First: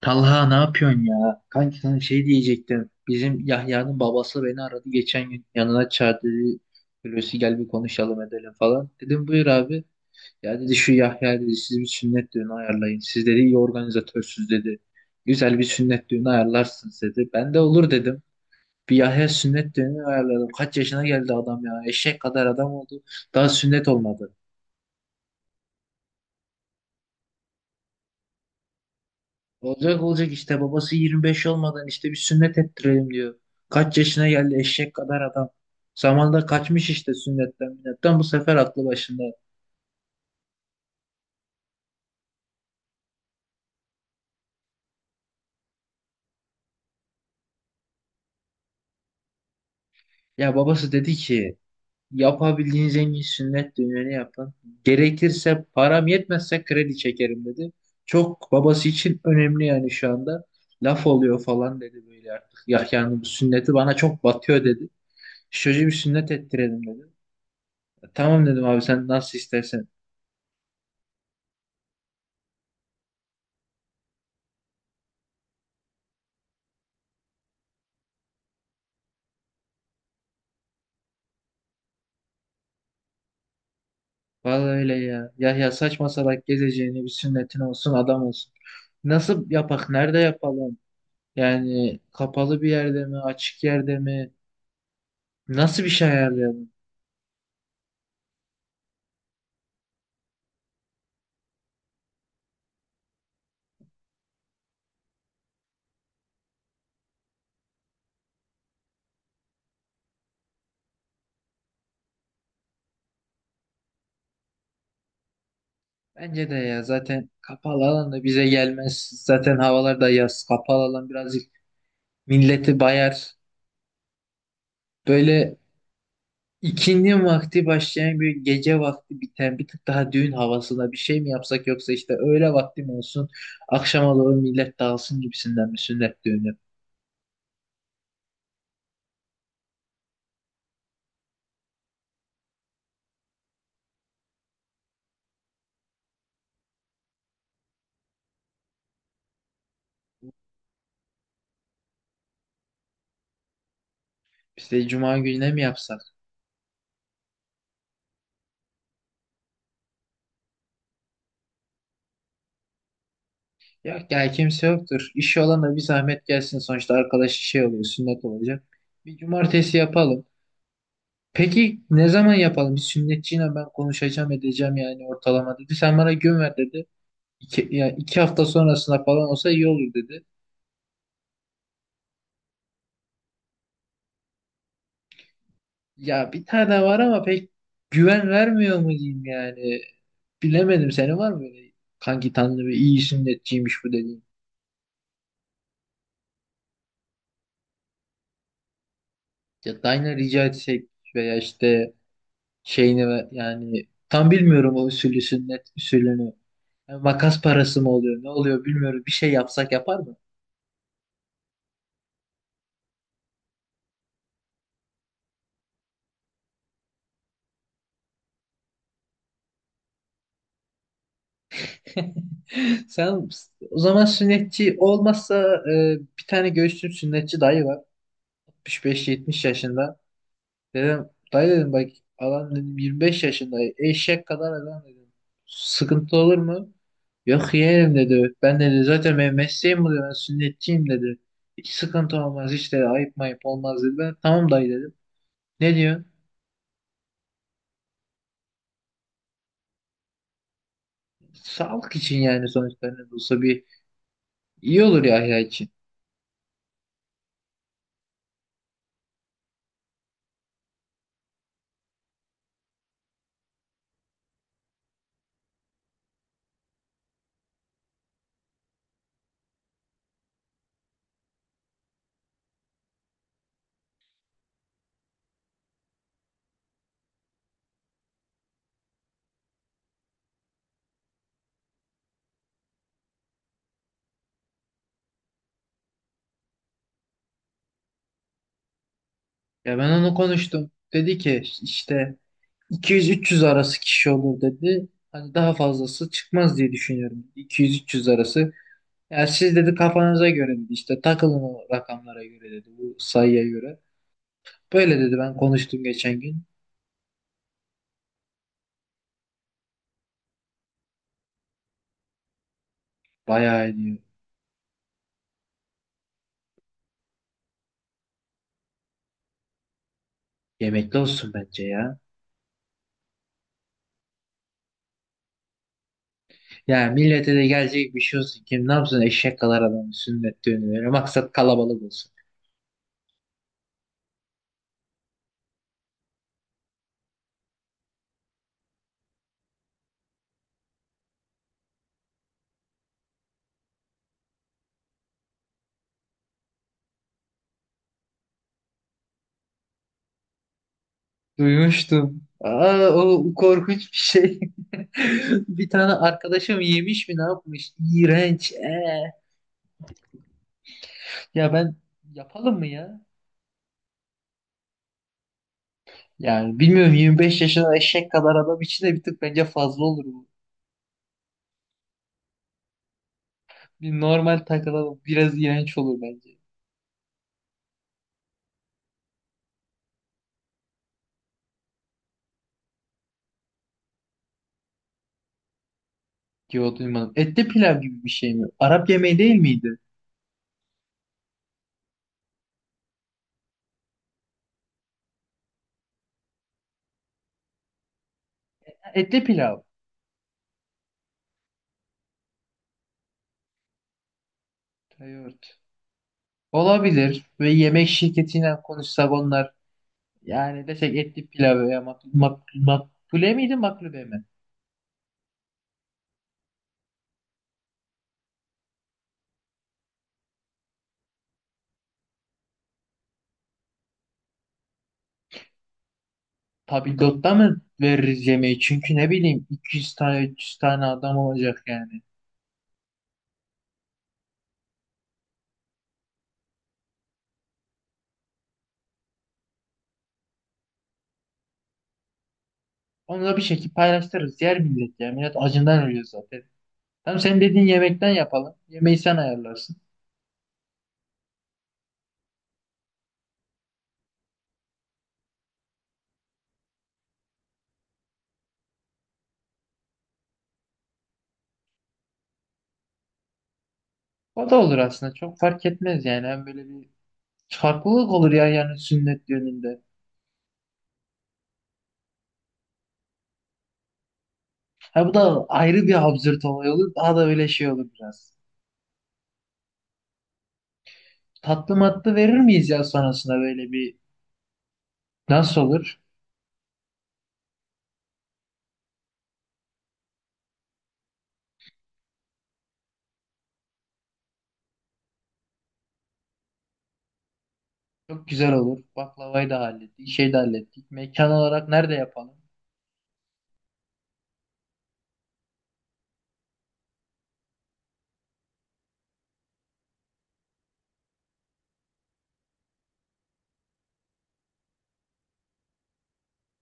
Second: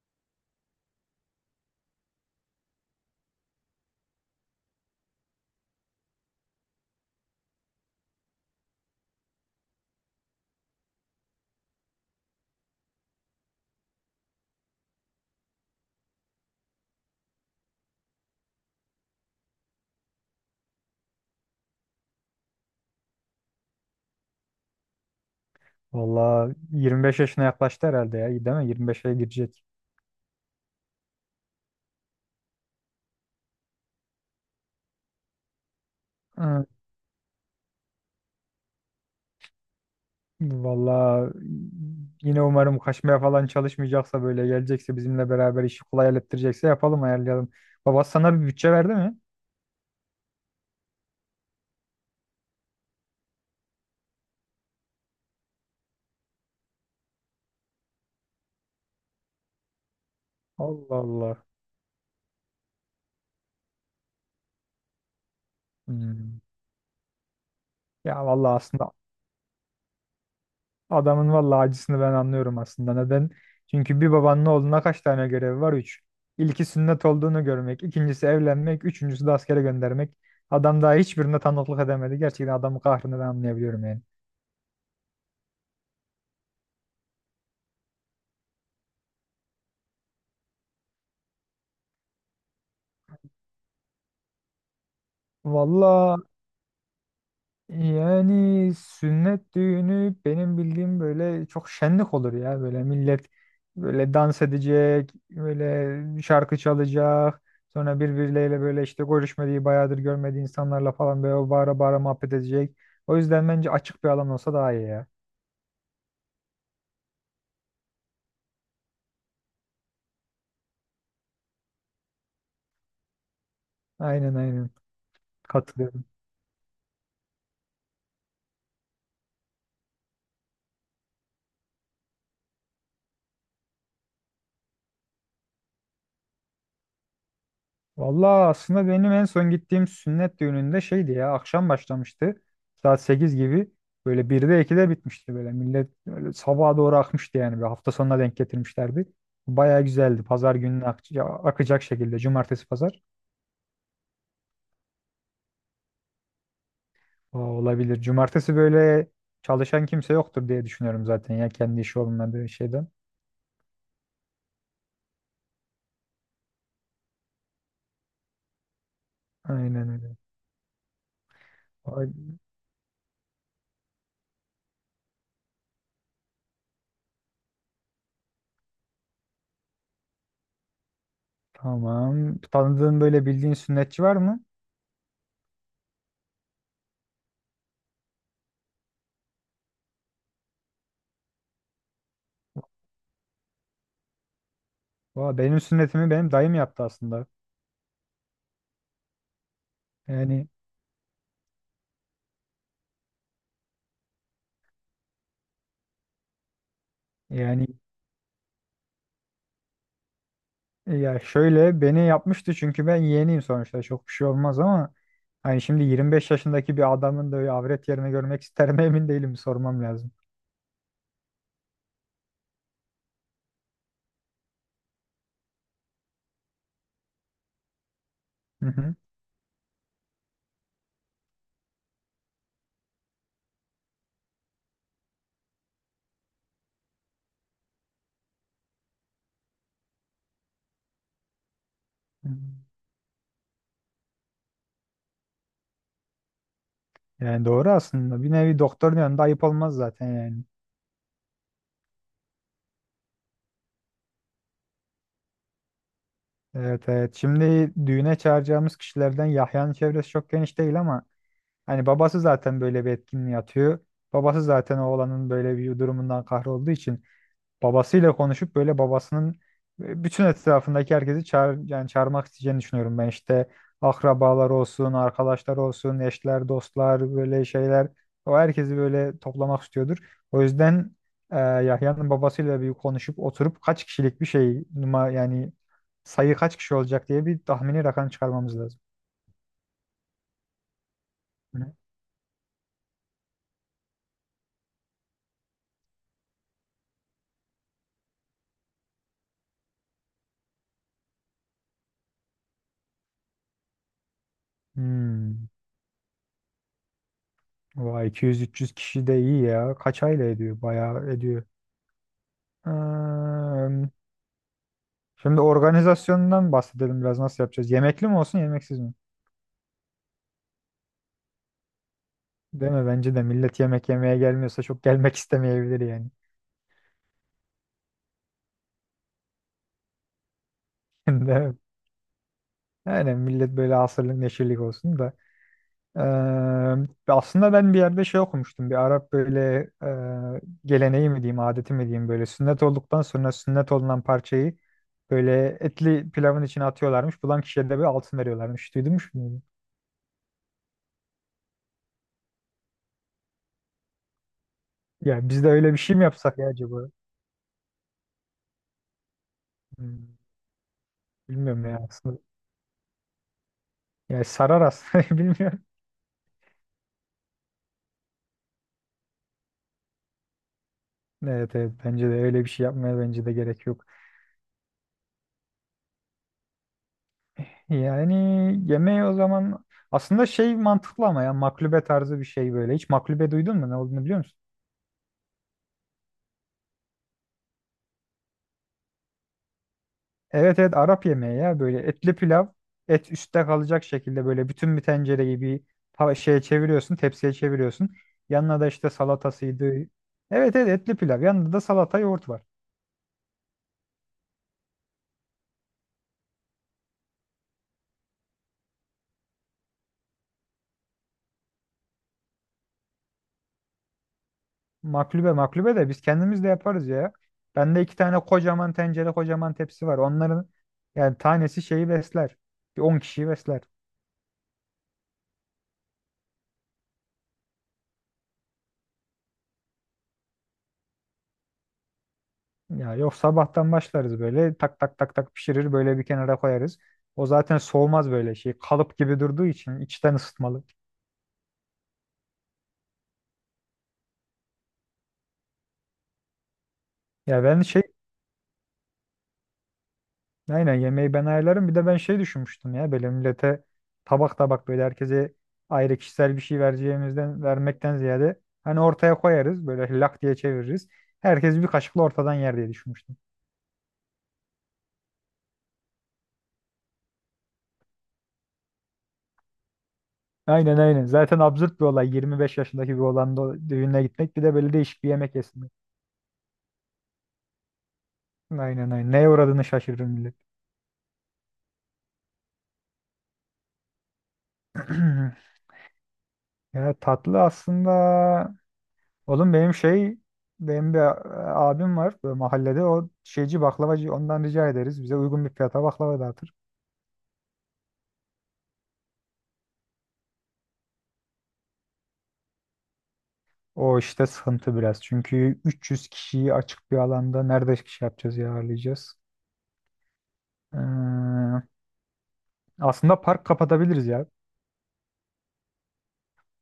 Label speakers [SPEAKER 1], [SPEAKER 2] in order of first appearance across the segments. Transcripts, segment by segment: [SPEAKER 1] Talha ne yapıyorsun ya? Kanki sana şey diyecektim. Bizim Yahya'nın babası beni aradı geçen gün. Yanına çağırdı. Dedi, Hulusi gel bir konuşalım edelim falan. Dedim buyur abi. Ya dedi şu Yahya dedi siz bir sünnet düğünü ayarlayın. Siz dedi iyi organizatörsüz dedi. Güzel bir sünnet düğünü ayarlarsınız dedi. Ben de olur dedim. Bir Yahya sünnet düğünü ayarladım. Kaç yaşına geldi adam ya. Eşek kadar adam oldu. Daha sünnet olmadı.
[SPEAKER 2] Valla 25 yaşına yaklaştı herhalde ya. Değil mi? 25'e girecek.
[SPEAKER 1] Olacak olacak işte babası 25 olmadan işte bir sünnet ettirelim diyor. Kaç yaşına geldi eşek kadar adam. Zamanında
[SPEAKER 2] Hı.
[SPEAKER 1] kaçmış işte sünnetten minnetten bu sefer aklı başında.
[SPEAKER 2] Valla yine umarım kaçmaya falan çalışmayacaksa böyle gelecekse bizimle beraber işi kolay hallettirecekse yapalım ayarlayalım. Baba sana bir bütçe verdi mi?
[SPEAKER 1] Ya babası dedi ki yapabildiğiniz en iyi sünnet düğünü yapın. Gerekirse param yetmezse kredi çekerim dedi. Çok babası için önemli yani şu anda.
[SPEAKER 2] Allah
[SPEAKER 1] Laf oluyor
[SPEAKER 2] Allah.
[SPEAKER 1] falan dedi böyle artık. Ya yani bu sünneti bana çok batıyor dedi. Çocuğu bir sünnet
[SPEAKER 2] Hmm.
[SPEAKER 1] ettirelim dedi.
[SPEAKER 2] Ya
[SPEAKER 1] Tamam
[SPEAKER 2] valla
[SPEAKER 1] dedim abi
[SPEAKER 2] aslında
[SPEAKER 1] sen nasıl istersen.
[SPEAKER 2] adamın valla acısını ben anlıyorum aslında. Neden? Çünkü bir babanın oğluna kaç tane görevi var? Üç. İlki sünnet olduğunu görmek, ikincisi evlenmek, üçüncüsü de askere göndermek. Adam daha hiçbirine tanıklık edemedi. Gerçekten adamın kahrını ben anlayabiliyorum yani.
[SPEAKER 1] Vallahi öyle ya. Yahya saçma salak gezeceğini bir sünnetin olsun adam olsun. Nasıl yapak? Nerede yapalım? Yani kapalı bir yerde mi? Açık yerde mi? Nasıl bir şey
[SPEAKER 2] Valla
[SPEAKER 1] ayarlayalım?
[SPEAKER 2] yani sünnet düğünü benim bildiğim böyle çok şenlik olur ya. Böyle millet böyle dans edecek, böyle şarkı çalacak. Sonra birbirleriyle böyle işte görüşmediği, bayağıdır görmediği insanlarla falan böyle bağıra bağıra muhabbet edecek. O yüzden bence açık bir alan olsa daha iyi ya.
[SPEAKER 1] Bence de ya zaten kapalı alan da bize gelmez. Zaten havalar da yaz. Kapalı alan birazcık milleti bayar.
[SPEAKER 2] Aynen aynen.
[SPEAKER 1] Böyle
[SPEAKER 2] Katılıyorum.
[SPEAKER 1] ikindi vakti başlayan bir gece vakti biten bir tık daha düğün havasında bir şey mi yapsak yoksa işte öğle vakti mi olsun? Akşama doğru millet dağılsın gibisinden bir sünnet düğünü.
[SPEAKER 2] Vallahi aslında benim en son gittiğim sünnet düğününde şeydi ya, akşam başlamıştı. Saat 8 gibi böyle 1'de 2'de bitmişti böyle. Millet böyle sabaha doğru akmıştı yani. Bir hafta sonuna denk getirmişlerdi. Baya güzeldi. Pazar gününe ak- ya- akacak şekilde. Cumartesi pazar.
[SPEAKER 1] İşte cuma gününe mi yapsak?
[SPEAKER 2] Aa, olabilir. Cumartesi böyle çalışan kimse yoktur diye düşünüyorum zaten ya, kendi işi olmadığı şeyden.
[SPEAKER 1] Yok ya kimse yoktur. İşi olan da bir zahmet gelsin. Sonuçta arkadaş şey oluyor, sünnet olacak. Bir cumartesi
[SPEAKER 2] Aynen öyle.
[SPEAKER 1] yapalım. Peki ne
[SPEAKER 2] Ay,
[SPEAKER 1] zaman yapalım? Bir sünnetçiyle ben konuşacağım edeceğim yani ortalama dedi. Sen bana gün ver dedi. İki hafta sonrasına falan olsa iyi olur dedi.
[SPEAKER 2] tamam. Tanıdığın böyle bildiğin sünnetçi var mı?
[SPEAKER 1] Ya bir tane var ama pek güven vermiyor mu diyeyim yani. Bilemedim senin var mı böyle kanki tanrı bir iyi sünnetçiymiş bu dediğin.
[SPEAKER 2] Valla benim sünnetimi benim dayım yaptı aslında.
[SPEAKER 1] Ya Dayna rica
[SPEAKER 2] Yani
[SPEAKER 1] etsek veya işte şeyini yani tam bilmiyorum o usulü sünnet usulünü. Yani makas
[SPEAKER 2] yani
[SPEAKER 1] parası mı oluyor ne oluyor bilmiyorum. Bir şey yapsak yapar mı?
[SPEAKER 2] ya şöyle beni yapmıştı çünkü ben yeğeniyim sonuçta çok bir şey olmaz ama hani şimdi 25 yaşındaki bir adamın da öyle avret yerini görmek ister mi emin değilim, sormam lazım.
[SPEAKER 1] Sen o zaman sünnetçi olmazsa bir tane göğsüm sünnetçi dayı var.
[SPEAKER 2] Hı hı.
[SPEAKER 1] 65-70 yaşında. Dedim dayı dedim bak adam dedim 25 yaşında eşek kadar adam dedim. Sıkıntı olur mu? Yok yeğenim dedi. Ben dedi zaten benim mesleğim bu dedi. Ben sünnetçiyim dedi. Hiç sıkıntı
[SPEAKER 2] Hı.
[SPEAKER 1] olmaz hiç dedi. Ayıp mayıp olmaz dedi. Ben tamam dayı dedim. Ne diyor?
[SPEAKER 2] Yani doğru aslında, bir nevi doktorun yanında ayıp olmaz zaten yani.
[SPEAKER 1] Sağlık için yani sonuçta ne de olsa bir iyi olur Yahya için.
[SPEAKER 2] Evet evet, şimdi düğüne çağıracağımız kişilerden Yahya'nın çevresi çok geniş değil ama hani babası zaten böyle bir etkinliğe atıyor. Babası zaten oğlanın böyle bir durumundan kahrolduğu için babasıyla konuşup böyle babasının bütün etrafındaki herkesi çağır, yani çağırmak isteyeceğini düşünüyorum ben, işte akrabalar olsun, arkadaşlar olsun, eşler, dostlar, böyle şeyler, o herkesi böyle toplamak istiyordur. O yüzden Yahya'nın babasıyla bir konuşup oturup kaç kişilik bir şey numa yani sayı kaç kişi olacak diye bir tahmini rakam çıkarmamız lazım.
[SPEAKER 1] Ya ben onu konuştum. Dedi ki
[SPEAKER 2] Hı.
[SPEAKER 1] işte 200-300 arası kişi olur dedi. Hani daha fazlası çıkmaz diye düşünüyorum. 200-300 arası. Ya siz dedi kafanıza göre dedi işte takılın o rakamlara göre dedi bu sayıya göre. Böyle dedi ben
[SPEAKER 2] Hmm.
[SPEAKER 1] konuştum geçen gün.
[SPEAKER 2] Vay 200-300 kişi de iyi ya. Kaç aile ediyor? Bayağı ediyor.
[SPEAKER 1] Bayağı ediyor.
[SPEAKER 2] Şimdi organizasyondan bahsedelim biraz, nasıl yapacağız? Yemekli mi olsun yemeksiz mi?
[SPEAKER 1] Yemekli olsun bence ya.
[SPEAKER 2] Değil mi? Bence de millet yemek yemeye gelmiyorsa çok gelmek istemeyebilir yani.
[SPEAKER 1] Ya millete de gelecek bir şey olsun. Kim ne yapsın eşek kadar adamın sünnet düğünü. Böyle
[SPEAKER 2] Değil
[SPEAKER 1] Maksat
[SPEAKER 2] mi?
[SPEAKER 1] kalabalık olsun.
[SPEAKER 2] Yani millet böyle asırlık neşirlik olsun da. Ee, aslında ben bir yerde şey okumuştum. Bir Arap böyle geleneği mi diyeyim, adeti mi diyeyim, böyle sünnet olduktan sonra sünnet olunan parçayı böyle etli pilavın içine atıyorlarmış. Bulan kişiye de bir altın veriyorlarmış. Duydun mu bunu?
[SPEAKER 1] Duymuştum. Aa, o korkunç bir şey.
[SPEAKER 2] Ya biz de
[SPEAKER 1] Bir
[SPEAKER 2] öyle bir
[SPEAKER 1] tane
[SPEAKER 2] şey mi yapsak ya
[SPEAKER 1] arkadaşım
[SPEAKER 2] acaba?
[SPEAKER 1] yemiş mi ne yapmış? İğrenç.
[SPEAKER 2] Hmm,
[SPEAKER 1] Ya
[SPEAKER 2] bilmiyorum
[SPEAKER 1] ben
[SPEAKER 2] ya aslında.
[SPEAKER 1] yapalım mı ya?
[SPEAKER 2] Yani sarar aslında, bilmiyorum.
[SPEAKER 1] Yani bilmiyorum 25 yaşında eşek kadar adam için de bir tık bence fazla olur bu.
[SPEAKER 2] Evet evet, bence de öyle bir şey yapmaya bence de gerek yok.
[SPEAKER 1] Bir normal takılalım. Biraz iğrenç olur bence.
[SPEAKER 2] Yani yemeği o zaman aslında şey mantıklı ama ya, maklube tarzı bir şey böyle. Hiç maklube duydun mu, ne olduğunu biliyor musun?
[SPEAKER 1] Yo duymadım. Etli pilav gibi bir şey mi? Arap yemeği değil miydi?
[SPEAKER 2] Evet evet, Arap yemeği ya, böyle etli pilav, et üstte kalacak şekilde böyle bütün bir tencereyi bir tava- şeye çeviriyorsun, tepsiye çeviriyorsun. Yanına da
[SPEAKER 1] Ha,
[SPEAKER 2] işte
[SPEAKER 1] Etli pilav.
[SPEAKER 2] salatasıydı. Evet evet, etli pilav, yanında da salata yoğurt var.
[SPEAKER 1] Yoğurt. Olabilir. Ve yemek şirketiyle konuşsak onlar. Yani desek etli pilav veya makbule miydi maklube mi?
[SPEAKER 2] Maklube, maklube de biz kendimiz de yaparız ya. Bende iki tane kocaman tencere, kocaman tepsi var. Onların yani tanesi şeyi besler. Bir 10 kişiyi besler.
[SPEAKER 1] Tabii lotta mı veririz yemeği? Çünkü ne bileyim 200 tane 300 tane adam olacak yani.
[SPEAKER 2] Ya yok, sabahtan başlarız böyle tak tak tak tak pişirir böyle bir kenara koyarız. O zaten soğumaz, böyle şey kalıp gibi durduğu için içten ısıtmalı.
[SPEAKER 1] Onu da bir şekilde paylaştırırız. Yer millet ya. Millet acından ölüyor zaten. Tamam sen
[SPEAKER 2] Ya ben
[SPEAKER 1] dediğin
[SPEAKER 2] şey,
[SPEAKER 1] yemekten yapalım. Yemeği sen ayarlarsın.
[SPEAKER 2] aynen yemeği ben ayarlarım. Bir de ben şey düşünmüştüm ya, böyle millete tabak tabak böyle herkese ayrı kişisel bir şey vereceğimizden vermekten ziyade hani ortaya koyarız böyle lak diye çeviririz. Herkes bir kaşıkla ortadan yer diye düşünmüştüm.
[SPEAKER 1] O da olur aslında. Çok fark etmez yani. Hem böyle bir farklılık olur ya yani sünnet düğününde.
[SPEAKER 2] Aynen aynen. Zaten absürt bir olay. Yirmi beş yaşındaki bir olan da düğüne gitmek, bir de böyle değişik
[SPEAKER 1] Ha
[SPEAKER 2] bir
[SPEAKER 1] bu
[SPEAKER 2] yemek
[SPEAKER 1] da
[SPEAKER 2] yesin.
[SPEAKER 1] ayrı bir absürt olay olur. Daha da böyle şey olur biraz.
[SPEAKER 2] Aynen aynen. Neye uğradığını şaşırır millet.
[SPEAKER 1] Tatlı matlı verir miyiz ya sonrasında böyle bir nasıl olur?
[SPEAKER 2] Ya tatlı aslında, oğlum benim şey, benim bir a- abim var böyle mahallede, o şeyci baklavacı, ondan rica ederiz. Bize uygun bir fiyata baklava dağıtır.
[SPEAKER 1] Çok güzel olur. Baklavayı da hallettik, şey de hallettik. Mekan olarak nerede yapalım?
[SPEAKER 2] O işte sıkıntı biraz. Çünkü 300 kişiyi açık bir alanda nerede şey yapacağız ya, ağırlayacağız. Ee, aslında park kapatabiliriz ya.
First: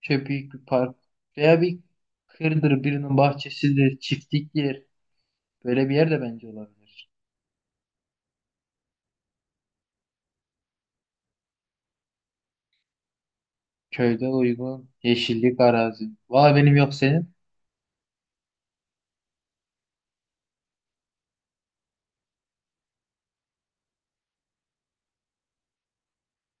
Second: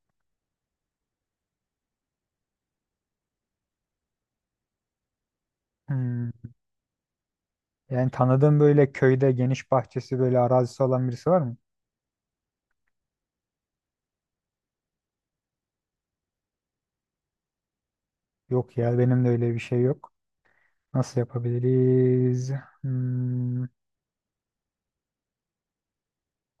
[SPEAKER 1] Şöyle büyük bir park veya bir kırdır birinin bahçesidir, çiftliktir. Böyle bir yer de
[SPEAKER 2] Hmm.
[SPEAKER 1] bence olabilir.
[SPEAKER 2] Yani tanıdığım böyle köyde geniş bahçesi, böyle arazisi olan birisi var mı?
[SPEAKER 1] Köyde uygun yeşillik arazi. Vay benim yok senin.
[SPEAKER 2] Yok ya, benim de öyle bir şey yok. Nasıl yapabiliriz? Hmm.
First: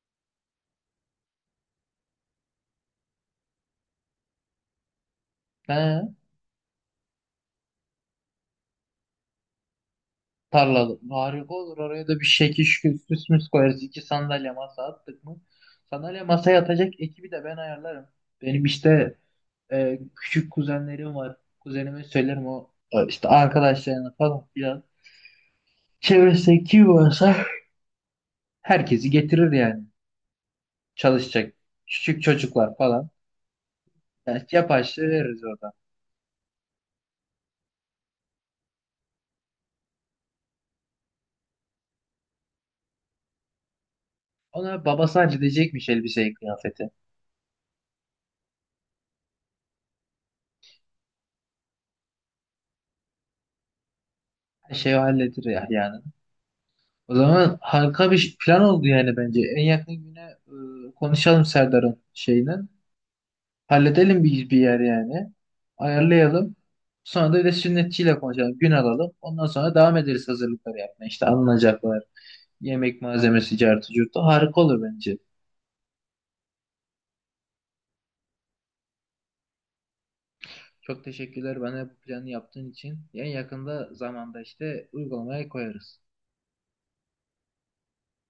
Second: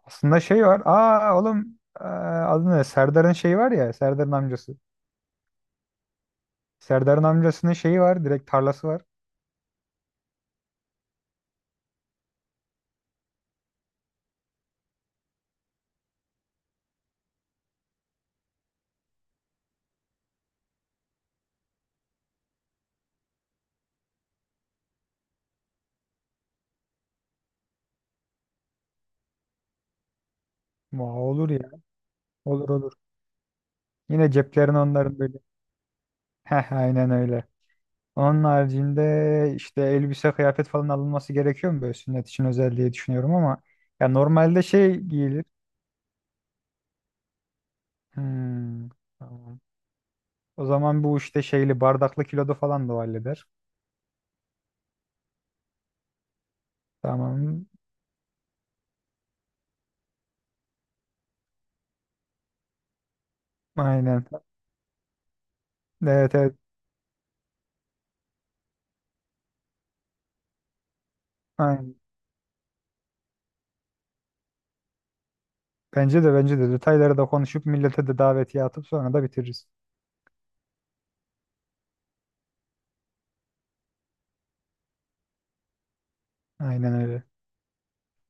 [SPEAKER 2] Aslında şey var. Aa oğlum adı ne? Serdar'ın şeyi var ya. Serdar'ın amcası.
[SPEAKER 1] He,
[SPEAKER 2] Serdar'ın amcasının şeyi var. Direkt tarlası var.
[SPEAKER 1] tarlada. Harika olur. Oraya da bir şekil şükür süs müs koyarız. İki sandalye masa attık mı? Sandalye masaya yatacak ekibi de ben ayarlarım. Benim işte küçük kuzenlerim var. Kuzenime söylerim o işte arkadaşlarına falan filan. Çevresindeki varsa herkesi getirir yani.
[SPEAKER 2] Muha olur
[SPEAKER 1] Çalışacak
[SPEAKER 2] ya.
[SPEAKER 1] küçük
[SPEAKER 2] Olur
[SPEAKER 1] çocuklar
[SPEAKER 2] olur.
[SPEAKER 1] falan.
[SPEAKER 2] Yine
[SPEAKER 1] Yani
[SPEAKER 2] ceplerini
[SPEAKER 1] yapay şey
[SPEAKER 2] onların böyle.
[SPEAKER 1] veririz orada.
[SPEAKER 2] Heh aynen öyle. Onun haricinde işte elbise kıyafet falan alınması gerekiyor mu böyle sünnet için özel diye düşünüyorum ama ya normalde
[SPEAKER 1] Ona
[SPEAKER 2] şey
[SPEAKER 1] babası
[SPEAKER 2] giyilir.
[SPEAKER 1] halledecekmiş elbiseyi, kıyafeti.
[SPEAKER 2] Hmm, tamam. O zaman bu işte şeyli bardaklı kilodu falan da o halleder.
[SPEAKER 1] Her şeyi halledir ya yani. O zaman
[SPEAKER 2] Tamam.
[SPEAKER 1] harika bir plan oldu yani bence. En yakın güne konuşalım Serdar'ın şeyini. Halledelim
[SPEAKER 2] Aynen.
[SPEAKER 1] bir yer yani.
[SPEAKER 2] Evet evet.
[SPEAKER 1] Ayarlayalım. Sonra da bir de sünnetçiyle konuşalım. Gün alalım. Ondan sonra devam ederiz hazırlıkları yapmaya. İşte
[SPEAKER 2] Aynen.
[SPEAKER 1] alınacaklar. Yemek malzemesi, cartı, curtu. Harika olur bence.
[SPEAKER 2] Bence de bence de detayları da konuşup millete de davetiye atıp sonra da bitiririz.
[SPEAKER 1] Çok teşekkürler bana bu planı yaptığın için. En yakında zamanda işte uygulamaya koyarız.
[SPEAKER 2] Aynen öyle.